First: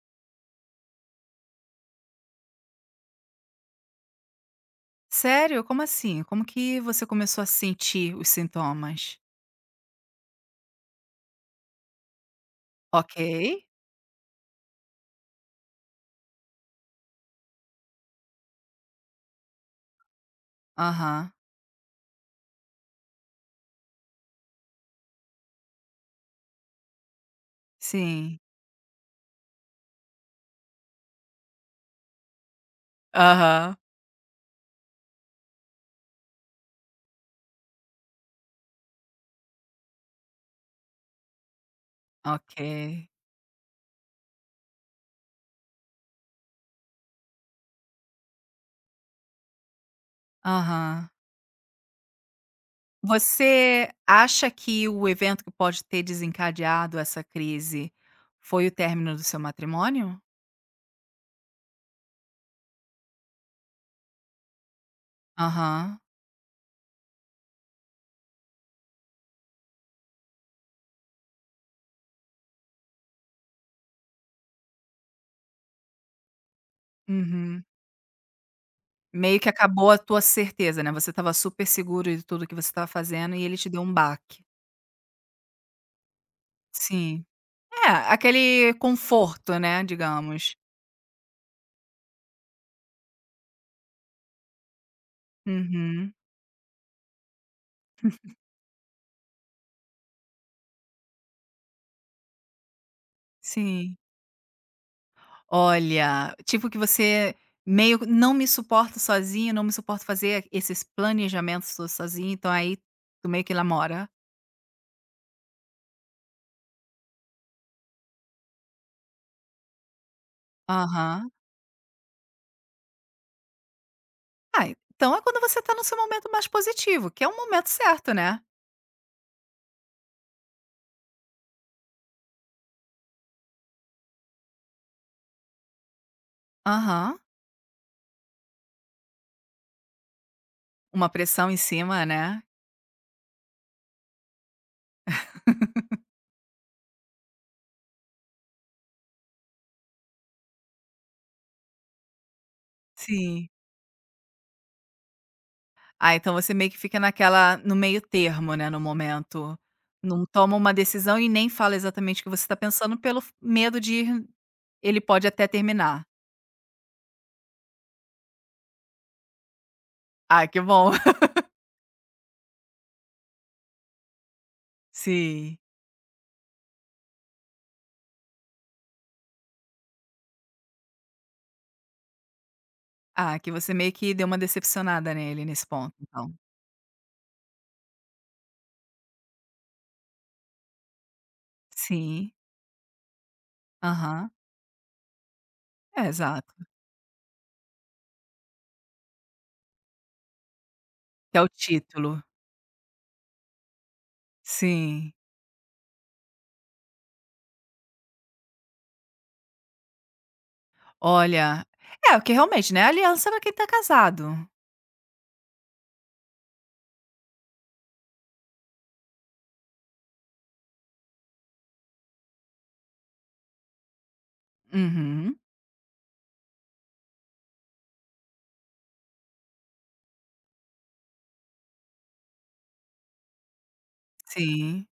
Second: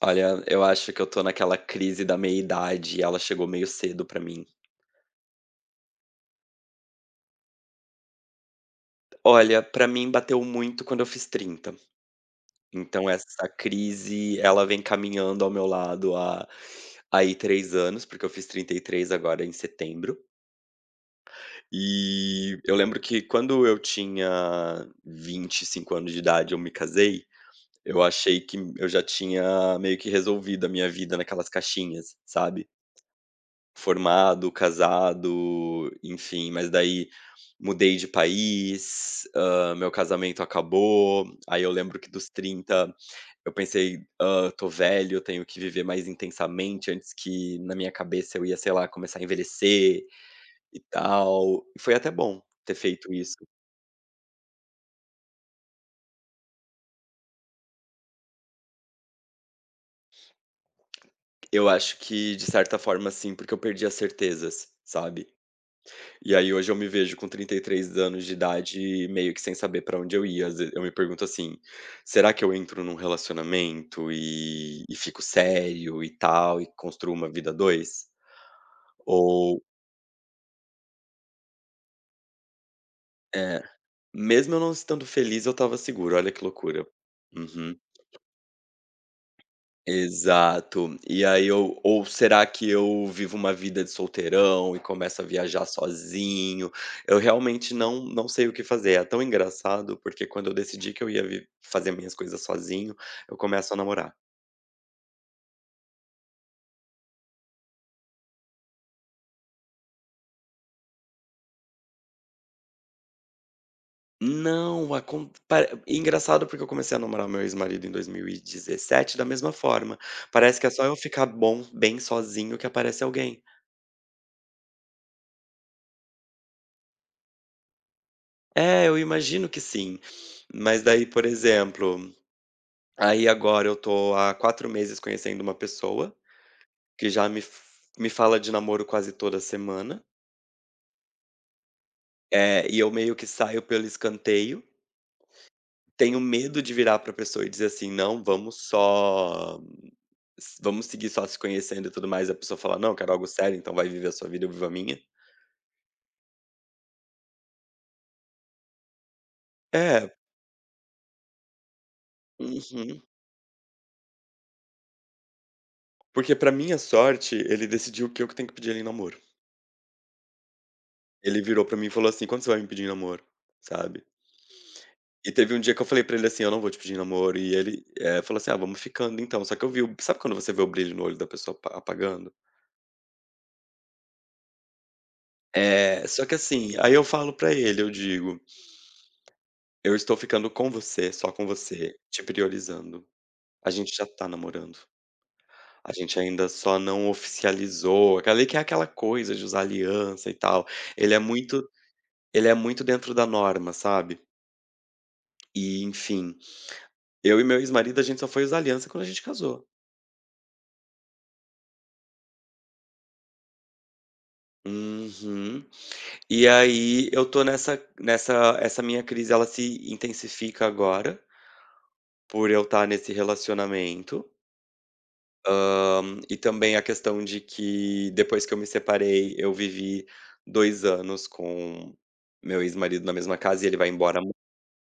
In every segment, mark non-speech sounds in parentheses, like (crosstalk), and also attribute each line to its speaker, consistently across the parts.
Speaker 1: Olha, eu acho que eu estou naquela crise da meia idade e ela chegou meio cedo para mim.
Speaker 2: Sério. Como assim? Como que você começou a sentir os sintomas?
Speaker 1: Olha, para mim bateu muito quando eu fiz 30. Então essa
Speaker 2: Ok.
Speaker 1: crise ela vem caminhando ao meu lado há, aí 3 anos, porque eu fiz 33 agora em setembro.
Speaker 2: Aham.
Speaker 1: E eu lembro que quando eu tinha 25 anos de idade, eu me casei. Eu
Speaker 2: Sim.
Speaker 1: achei que eu já tinha meio que resolvido a minha vida naquelas caixinhas, sabe.
Speaker 2: Aham.
Speaker 1: Formado, casado, enfim, mas daí mudei de país. Ah, meu casamento acabou. Aí eu lembro que dos 30
Speaker 2: Ok.
Speaker 1: eu pensei ah, estou velho, eu tenho que viver mais intensamente antes que na minha cabeça eu ia, sei lá, começar a envelhecer e
Speaker 2: Aham.
Speaker 1: tal. E foi até bom ter feito isso.
Speaker 2: Você acha que o evento que pode ter desencadeado essa crise foi o término do seu matrimônio?
Speaker 1: Eu acho que de certa forma, sim, porque eu perdi as certezas, sabe.
Speaker 2: Aham.
Speaker 1: E aí hoje eu me vejo com 33 anos de idade, meio que sem saber para onde eu ia. Às vezes eu me pergunto assim: "Será que eu entro num relacionamento e e fico sério e tal e construa uma vida a
Speaker 2: Uhum.
Speaker 1: 2
Speaker 2: Meio que
Speaker 1: ou".
Speaker 2: acabou a tua certeza, né. Você estava super seguro e tudo o que você estava fazendo e ele
Speaker 1: É
Speaker 2: te deu um baque.
Speaker 1: mesmo eu não estando feliz, eu estava seguro. Olha que loucura,
Speaker 2: Sim,
Speaker 1: uhum.
Speaker 2: é aquele conforto, né. Digamos.
Speaker 1: Exato. E aí ou ou será que eu vivo uma vida de solteirão e começo a viajar
Speaker 2: Uhum.
Speaker 1: sozinho. Eu realmente não não
Speaker 2: (chuckles)
Speaker 1: sei o que fazer. É tão engraçado, porque quando eu decidi que eu ia vi fazer minhas coisas sozinho, eu começo a
Speaker 2: Sim.
Speaker 1: namorar.
Speaker 2: Olha, tipo que você meio que não me suporta sozinha, não me suporto fazer esses planejamentos todo sozinho, então aí tu meio que namora.
Speaker 1: Não acon pare engraçado porque eu comecei a namorar o meu ex-marido em 2017 da mesma forma, parece que é só eu ficar
Speaker 2: Aham.
Speaker 1: bom, bem sozinho, que aparece alguém.
Speaker 2: Ai, então é quando você tá no seu momento mais positivo, que é um momento certo, né.
Speaker 1: É, eu imagino que sim, mas daí, por exemplo, aí agora eu tô há 4 meses conhecendo uma pessoa, que
Speaker 2: Aham.
Speaker 1: já me fa me fala de namoro quase toda semana.
Speaker 2: Uma pressão em cima, né.
Speaker 1: É, e eu meio que saio pelo escanteio.
Speaker 2: (laughs)
Speaker 1: Tenho medo de virar pra pessoa e dizer assim, não, vamos só vamos seguir só se conhecendo e tudo mais, e a pessoa fala não, eu quero algo
Speaker 2: Sim.
Speaker 1: sério, então vai viver a sua vida e viva a minha.
Speaker 2: Ai, então você meio que fica naquela, no meio termo, né, no momento,
Speaker 1: É.
Speaker 2: não toma uma decisão e nem fala exatamente o que você tá pensando
Speaker 1: Uhum.
Speaker 2: pelo f medo de ir, ele pode até terminar.
Speaker 1: Porque pra minha sorte, ele decidiu o que eu que tenho que pedir ele no namoro.
Speaker 2: Ai, que bom.
Speaker 1: Ele
Speaker 2: (laughs)
Speaker 1: virou pra mim e falou assim: "Quando você vai me pedir em namoro?", sabe. (sniffs) E teve
Speaker 2: Sim.
Speaker 1: um dia que eu falei pra ele assim: "Eu não vou te pedir namoro." e ele, eh, falou assim: "Ah, vamos ficando, então." Só que eu vi o sabe quando você vê o brilho no olho da pessoa apa apagando?
Speaker 2: Ah, que você meio que deu uma decepcionada nele nesse ponto,
Speaker 1: É, só que
Speaker 2: então.
Speaker 1: assim, aí eu falo para ele, eu digo: "Eu estou ficando com você, só com você, te
Speaker 2: Sim.
Speaker 1: priorizando, a gente já tá
Speaker 2: Aham.
Speaker 1: namorando. A
Speaker 2: É,
Speaker 1: gente ainda
Speaker 2: exato.
Speaker 1: só não oficializou", aqueli que é aquela coisa de usar aliança e tal. Ele é
Speaker 2: Quer o
Speaker 1: muito
Speaker 2: título.
Speaker 1: ele é muito dentro da norma, sabe.
Speaker 2: Sim.
Speaker 1: E enfim, eu e meu ex-marido, a gente só foi usar aliança quando a gente casou.
Speaker 2: Olha, é o que realmente, né, aliança é pra quem tá casado.
Speaker 1: Uhum, e aí, eu tô nessa nessa essa minha crise, ela se intensifica agora por eu estar nesse relacionamento
Speaker 2: Uhum.
Speaker 1: hã, e também a questão de que, depois que eu me separei, eu vivi dois anos com meu ex-marido na mesma casa e ele vai embora aman
Speaker 2: Sim.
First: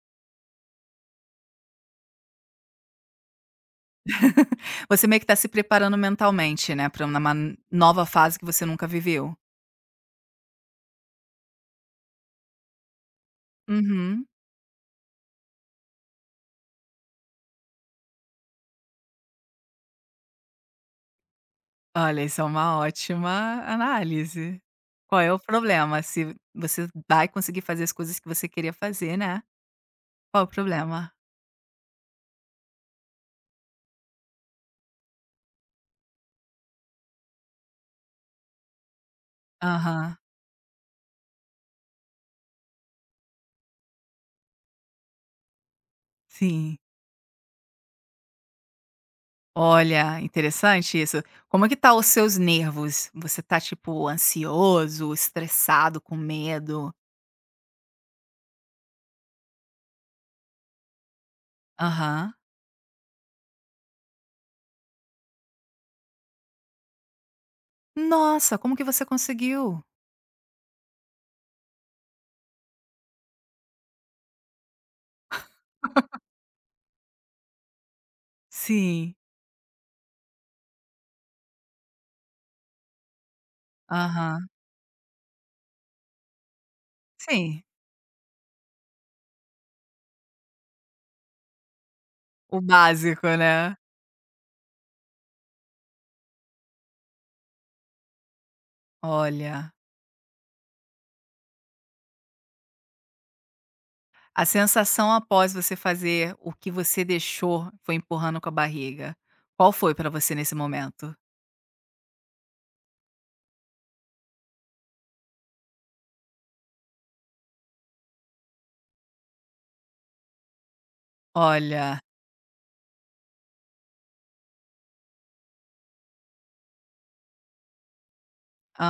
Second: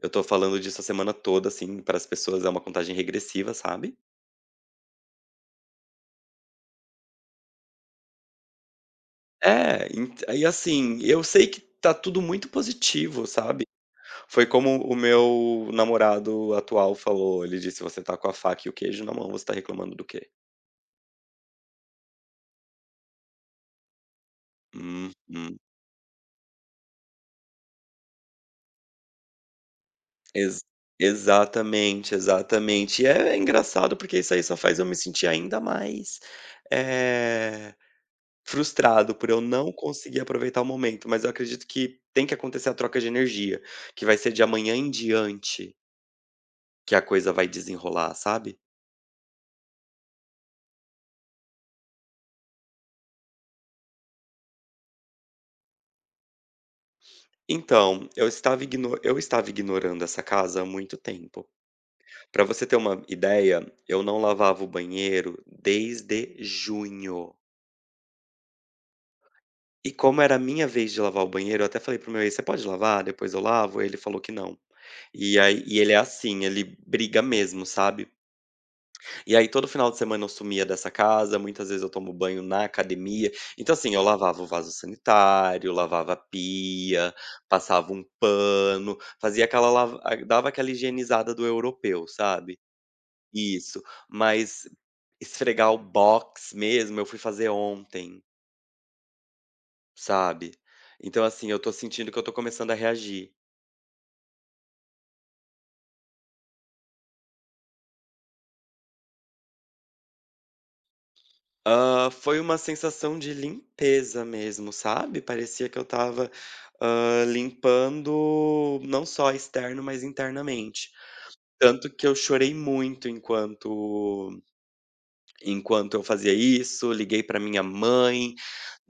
Speaker 1: Eu estou falando disso a semana toda, assim, para as pessoas. É uma contagem regressiva, sabe?
Speaker 2: (laughs) Você meio que está se preparando mentalmente, né, para uma man nova fase que você nunca viveu.
Speaker 1: É, ent E, assim, eu sei que tá tudo muito positivo, sabe?
Speaker 2: Uhum.
Speaker 1: Foi como o meu namorado atual falou. Ele disse: "Você está com a faca e o queijo na mão. Você está reclamando do quê?"
Speaker 2: Olha, isso é uma ótima análise. Qual é o
Speaker 1: Uhum.
Speaker 2: problema? Se você vai conseguir fazer as coisas que você queria fazer, né, qual o
Speaker 1: Ex
Speaker 2: problema?
Speaker 1: exatamente, exatamente. É, é engraçado, porque isso aí só faz eu me sentir ainda mais, eh, frustrado por eu não
Speaker 2: Aham.
Speaker 1: conseguir aproveitar o momento, mas eu acredito que tem que acontecer a troca de energia, que vai ser de amanhã em diante
Speaker 2: Sim.
Speaker 1: que a coisa vai desenrolar, sabe?
Speaker 2: Olha, interessante isso, como é que tá os seus nervos? Você está, tipo, ansioso, estressado, com medo?
Speaker 1: Então, eu estava igno Eu estava ignorando essa casa há muito tempo.
Speaker 2: Aham.
Speaker 1: Para você ter uma ideia: eu não lavava o banheiro desde junho.
Speaker 2: Nossa, como que você conseguiu?
Speaker 1: E como era a minha vez de lavar o banheiro, eu até falei para o meu ex: "Você pode lavar, depois eu lavo?", ele falou que não. E aí, e ele é
Speaker 2: (laughs)
Speaker 1: assim, ele briga mesmo, sabe.
Speaker 2: Sim.
Speaker 1: E aí todo final de semana eu sumia dessa casa, muitas vezes eu tomo banho na academia. Então assim, eu lavava o
Speaker 2: Aham.
Speaker 1: vaso sanitário, lavava a pia,
Speaker 2: Sim.
Speaker 1: passava um pano, fazia aquela lava ah, dava aquela higienizada do europeu, sabe.
Speaker 2: O básico, né.
Speaker 1: Isso. Mas esfregar o box mesmo, eu fui fazer ontem.
Speaker 2: Olha.
Speaker 1: Sabe. Então assim, eu estou sentindo que eu estou começando a reagir.
Speaker 2: A sensação após você fazer o que você deixou, foi empurrando com a barriga, qual foi para você nesse momento?
Speaker 1: Hã, foi uma sensação de limpeza mesmo, sabe. Parecia que eu estava, hã, limpando não só externo, mas internamente. Tanto
Speaker 2: Olha.
Speaker 1: que eu chorei muito enquanto enquanto eu fazia isso, liguei pra minha mãe,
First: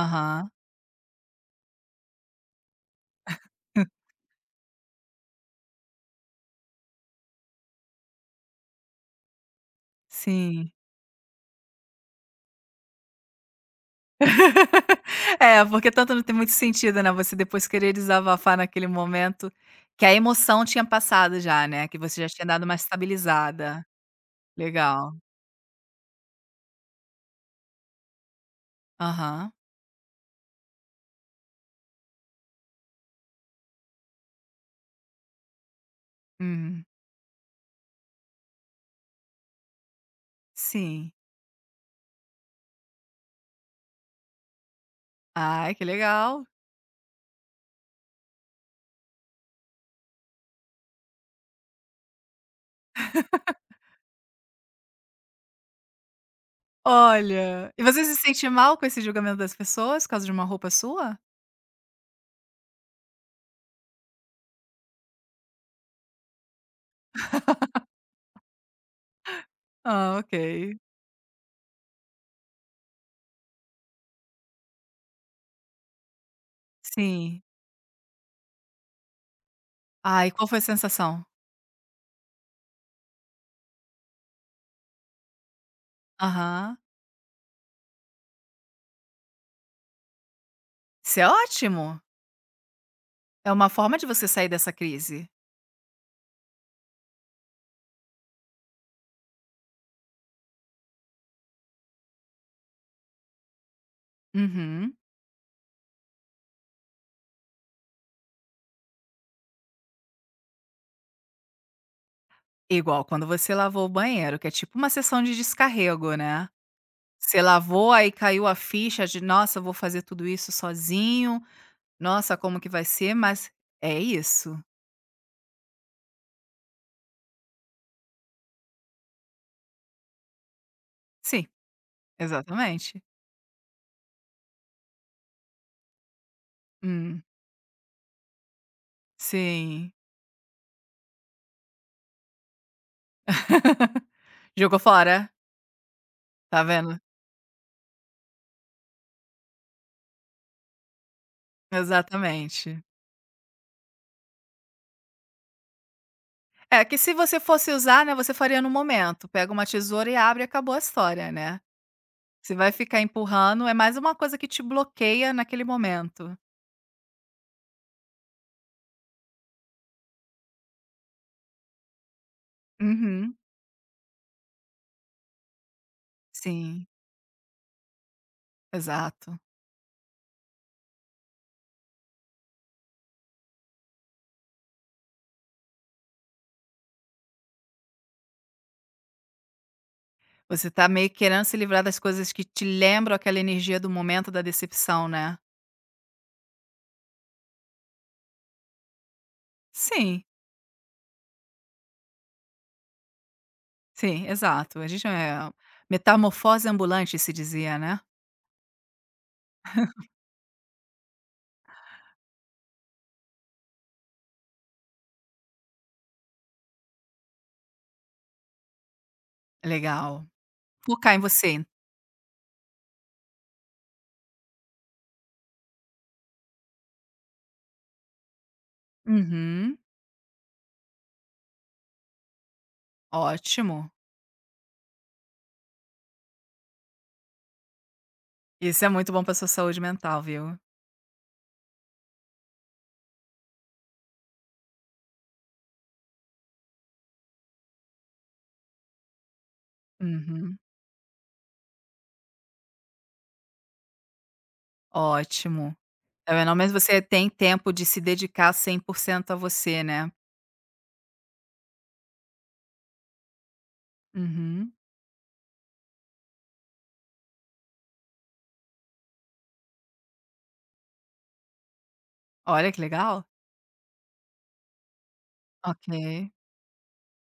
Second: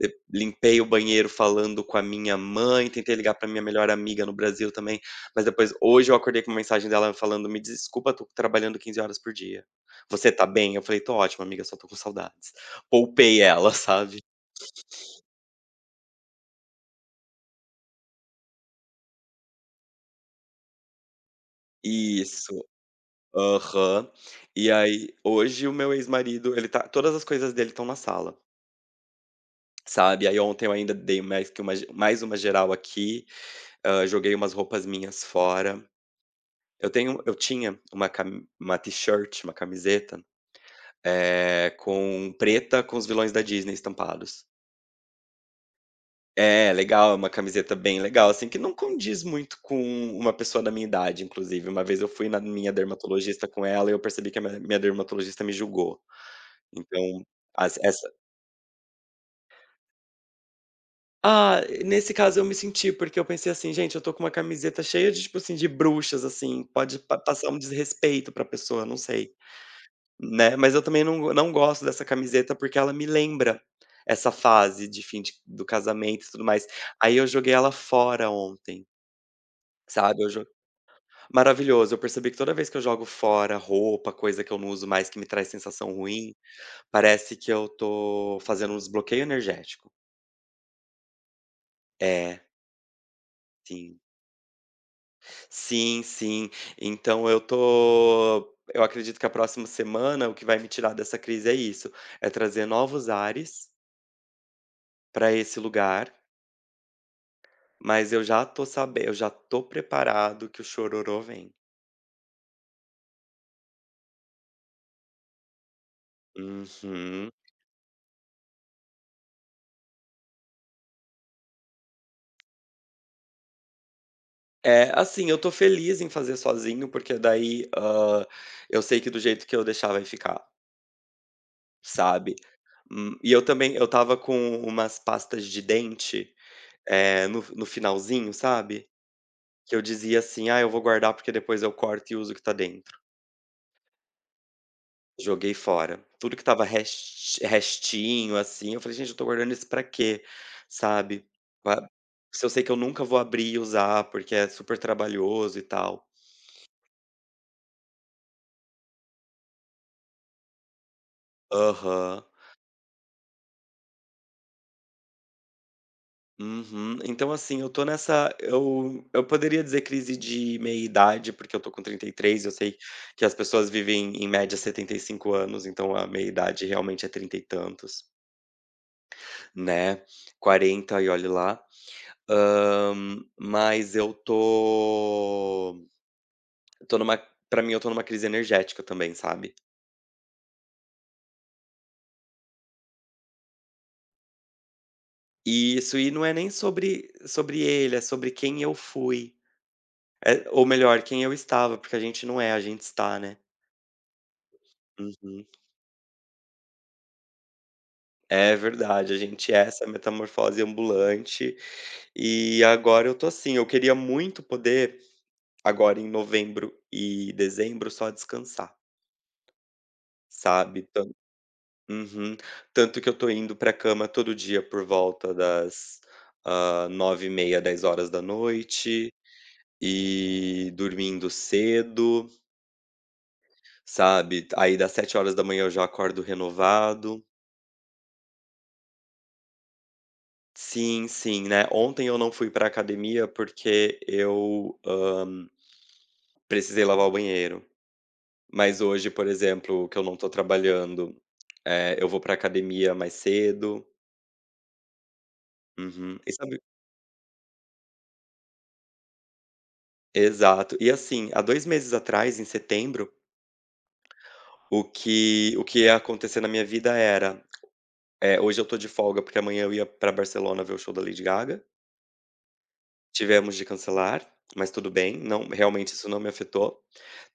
Speaker 1: de limpei o banheiro falando com a minha mãe, tentei ligar para a minha melhor
Speaker 2: (laughs)
Speaker 1: amiga no Brasil também, mas depois, hoje eu acordei com mensagem dela falando: "Me desculpa, eu estou trabalhando 15 horas por dia. Você está
Speaker 2: Sim.
Speaker 1: bem?" Eu falei: "Estou ótimo, amiga, só estou com saudades", poupei ela, sabe.
Speaker 2: (laughs) É, porque tanto não tem muito sentido, né, você depois querer desabafar naquele momento, que a emoção tinha passado já, né, que você já tinha dado
Speaker 1: Isso.
Speaker 2: uma estabilizada.
Speaker 1: Aham. E aí,
Speaker 2: Legal.
Speaker 1: hoje o meu ex-marido, ele tá todas as coisas dele estão na sala.
Speaker 2: Aham.
Speaker 1: Sabe, aí ontem eu ainda dei mais que uma mais uma geral aqui, ah, joguei umas roupas minhas fora.
Speaker 2: Hum.
Speaker 1: Eu tenho eu tinha uma cami uma t-shirt, uma camiseta.
Speaker 2: Sim.
Speaker 1: É com preta com os vilões da Disney estampados.
Speaker 2: Ai que legal.
Speaker 1: É legal, é uma camiseta bem legal, assim, que não condiz muito com uma pessoa da minha idade, inclusive uma vez eu fui na minha dermatologista com ela e
Speaker 2: (laughs)
Speaker 1: eu percebi que a minha minha dermatologista me julgou, então
Speaker 2: Olha,
Speaker 1: as
Speaker 2: e você
Speaker 1: essa
Speaker 2: se sente mal com esse julgamento das pessoas por causa de uma roupa sua.
Speaker 1: Ah, nesse caso, eu me senti, porque eu pensei assim gente, eu estou com uma camiseta cheia de tipo assim, de bruxas, assim pode pa passar um
Speaker 2: (laughs)
Speaker 1: desrespeito para a pessoa, não sei,
Speaker 2: Ah,
Speaker 1: né. Mas
Speaker 2: ok.
Speaker 1: eu também não não gosto dessa camiseta, porque ela me lembra essa fase de fim de do casamento e tudo mais, aí eu
Speaker 2: Sim.
Speaker 1: joguei ela fora ontem. Sabe,
Speaker 2: Ah,
Speaker 1: eu
Speaker 2: e
Speaker 1: jo
Speaker 2: qual foi a sensação?
Speaker 1: maravilhoso, eu percebi que toda vez que eu jogo fora roupa, coisa que eu não uso mais que me traz sensação ruim,
Speaker 2: Aham.
Speaker 1: parece que eu estou fazendo um desbloqueio energético.
Speaker 2: Isso é ótimo.
Speaker 1: É.
Speaker 2: É uma forma
Speaker 1: Sim.
Speaker 2: de você sair dessa crise.
Speaker 1: Sim, sim. Então eu tô eu acredito que a próxima semana, o que vai me tirar dessa crise é isso, é trazer novos ares
Speaker 2: Uhum.
Speaker 1: para esse lugar. Mas eu já tô saben eu já tô preparado que o chororô vem.
Speaker 2: Igual quando você lavou o banheiro, que é tipo uma sessão de descarrego, né.
Speaker 1: Uhum.
Speaker 2: Você lavou, aí caiu a ficha de: "Nossa, eu vou fazer tudo isso sozinho. Nossa, como que vai ser", mas é isso.
Speaker 1: É. Assim, eu estou feliz em fazer sozinho, porque daí, hã, eu sei que do jeito que eu deixar, vai ficar.
Speaker 2: Sim.
Speaker 1: Sabe.
Speaker 2: Exatamente.
Speaker 1: Hum, e eu também eu estava com umas pastas de dente,
Speaker 2: Hum.
Speaker 1: eh, no no finalzinho, sabe, que eu
Speaker 2: Sim.
Speaker 1: dizia assim: "Ah, eu vou guardar, porque depois eu corto e uso o que está dentro".
Speaker 2: (laughs) Jogou fora?
Speaker 1: Joguei fora. Tudo que
Speaker 2: Tá
Speaker 1: estava
Speaker 2: vendo.
Speaker 1: resti restinho, assim, eu falei: "Gente, eu estou guardando isso para quê?", sabe. Pa se eu sei que eu
Speaker 2: Exatamente.
Speaker 1: nunca vou abrir e usar, porque é super trabalhoso, e tal.
Speaker 2: É, que se você fosse usar, né, você faria no momento. Pega uma tesoura e abre, e acabou a história, né.
Speaker 1: Aham.
Speaker 2: Você vai ficar empurrando, é mais uma coisa que te bloqueia naquele momento.
Speaker 1: Uhum. Então assim, eu estou nessa eu eu poderia dizer crise de meia-idade, porque eu estou com 33, e eu sei que
Speaker 2: Uhum.
Speaker 1: as pessoas vivem em média 75 anos, então a meia idade
Speaker 2: Sim.
Speaker 1: realmente é 30 e tantos
Speaker 2: Exato.
Speaker 1: né. 40, e olhe lá. Hã, mas eu tô eu estou numa pra mim, eu tô numa crise energética também, sabe.
Speaker 2: Você tá meio querendo se livrar das coisas que te lembram aquela energia do momento da decepção, né?
Speaker 1: Isso. E não é nem sobre sobre ele, é sobre quem eu fui.
Speaker 2: Sim.
Speaker 1: Eh, ou melhor, quem eu estava, porque a gente não é, a gente está, né?
Speaker 2: Sim. Exato. A gente não
Speaker 1: Uhum.
Speaker 2: é "Metamorfose Ambulante" que se dizia, né?
Speaker 1: É, verdade. A gente é essa
Speaker 2: (giggles)
Speaker 1: metamorfose ambulante. E agora eu estou assim: eu queria muito poder, agora em novembro e dezembro, só descansar.
Speaker 2: Legal.
Speaker 1: Sabe, tan
Speaker 2: Focar em você.
Speaker 1: Uhum. Tanto que eu estou indo para a cama todo dia por volta das, ah, 21h30, 22h
Speaker 2: Uhum.
Speaker 1: e dormindo cedo.
Speaker 2: Ótimo.
Speaker 1: Sabe? D aí, dá 7h eu já acordo renovado.
Speaker 2: Isso é muito bom para a sua saúde mental, viu?
Speaker 1: Sim, sim, né? Ontem eu não fui para a academia porque eu, hã precisei lavar o banheiro. Mas hoje, por exemplo, que eu não estou
Speaker 2: Uhum.
Speaker 1: trabalhando, eh, eu vou para a academia mais cedo.
Speaker 2: Ótimo.
Speaker 1: Uhum, e
Speaker 2: (unintelligible)
Speaker 1: sabe
Speaker 2: menos você tem tempo de se dedicar 100% a você, né.
Speaker 1: Exato. E assim, há 2 meses atrás, em setembro
Speaker 2: Uhum.
Speaker 1: o que o que ia acontecer na minha vida era, eh, hoje eu tô de folga, porque amanhã eu ia pra Barcelona ver o show da Lady Gaga
Speaker 2: Olha, que legal.
Speaker 1: tivemos de cancelar, mas tudo bem, não realmente, isso não
Speaker 2: Ok.
Speaker 1: me afetou.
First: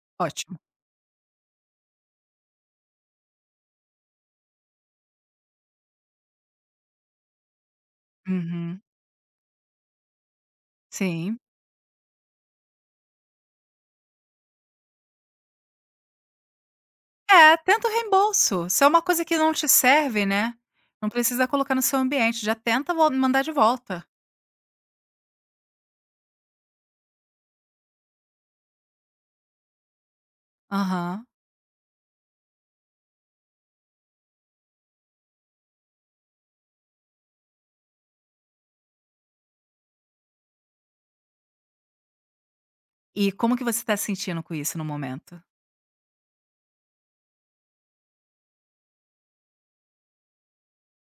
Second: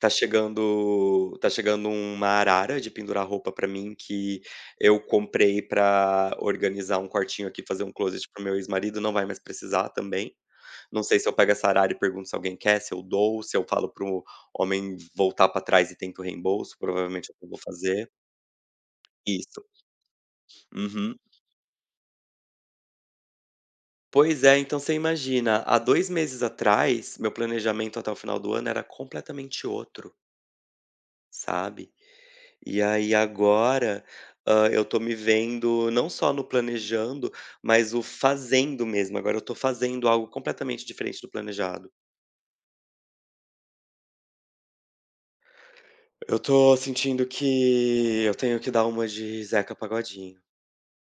Speaker 1: Tá
Speaker 2: Ótimo.
Speaker 1: chegando tá chegando uma arara de pendurar roupa pra mim, que eu comprei pra organizar um quartinho aqui, fazer um closet para o meu
Speaker 2: Uhum.
Speaker 1: ex-marido, não vai mais precisar também. Não sei se eu
Speaker 2: Sim.
Speaker 1: pego essa arara e pergunto se alguém quer, se eu doou, se eu falo para o homem voltar pra trás e tento o reembolso, provavelmente é o que eu
Speaker 2: É,
Speaker 1: vou
Speaker 2: tenta o
Speaker 1: fazer.
Speaker 2: reembolso. Se é uma coisa que não
Speaker 1: Isso.
Speaker 2: te serve, né, não
Speaker 1: Uhum.
Speaker 2: precisa colocar no seu ambiente, já tenta vol mandar de volta.
Speaker 1: Pois é, então você imagina, há 2 meses atrás, meu planejamento até o final do ano era completamente outro
Speaker 2: Aham.
Speaker 1: sabe. E aí agora, hã, eu tô me vendo, não só no planejando, mas o fazendo mesmo, agora eu tô fazendo algo completamente diferente do planejado.
Speaker 2: E como que você tá se sentindo com isso, no momento?
Speaker 1: Eu tô sentindo que eu tenho que dar uma de Zeca Pagodinho.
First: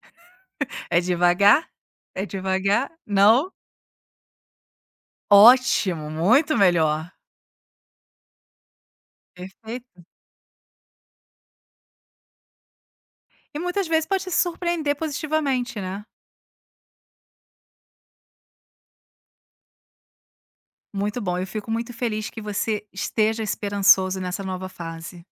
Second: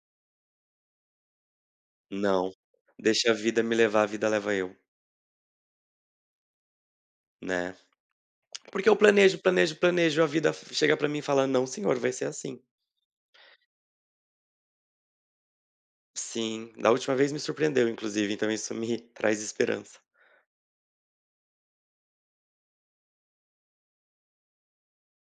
Speaker 2: (chuckles) "É devagar, é
Speaker 1: Não,
Speaker 2: devagar",
Speaker 1: "deixa a
Speaker 2: não?
Speaker 1: vida me levar, vida leva eu".
Speaker 2: Ótimo, muito melhor.
Speaker 1: Né. Porque eu planejo, planejo,
Speaker 2: Perfeito.
Speaker 1: planejo, a vida v chega pra mim e fala: "Não senhor, vai ser assim".
Speaker 2: E muitas vezes pode te surpreender positivamente, né.
Speaker 1: Sim, da última vez me surpreendeu, inclusive, então isso me traz esperança.
Speaker 2: Muito bom, eu fico muito feliz que você esteja esperançoso nessa nova fase.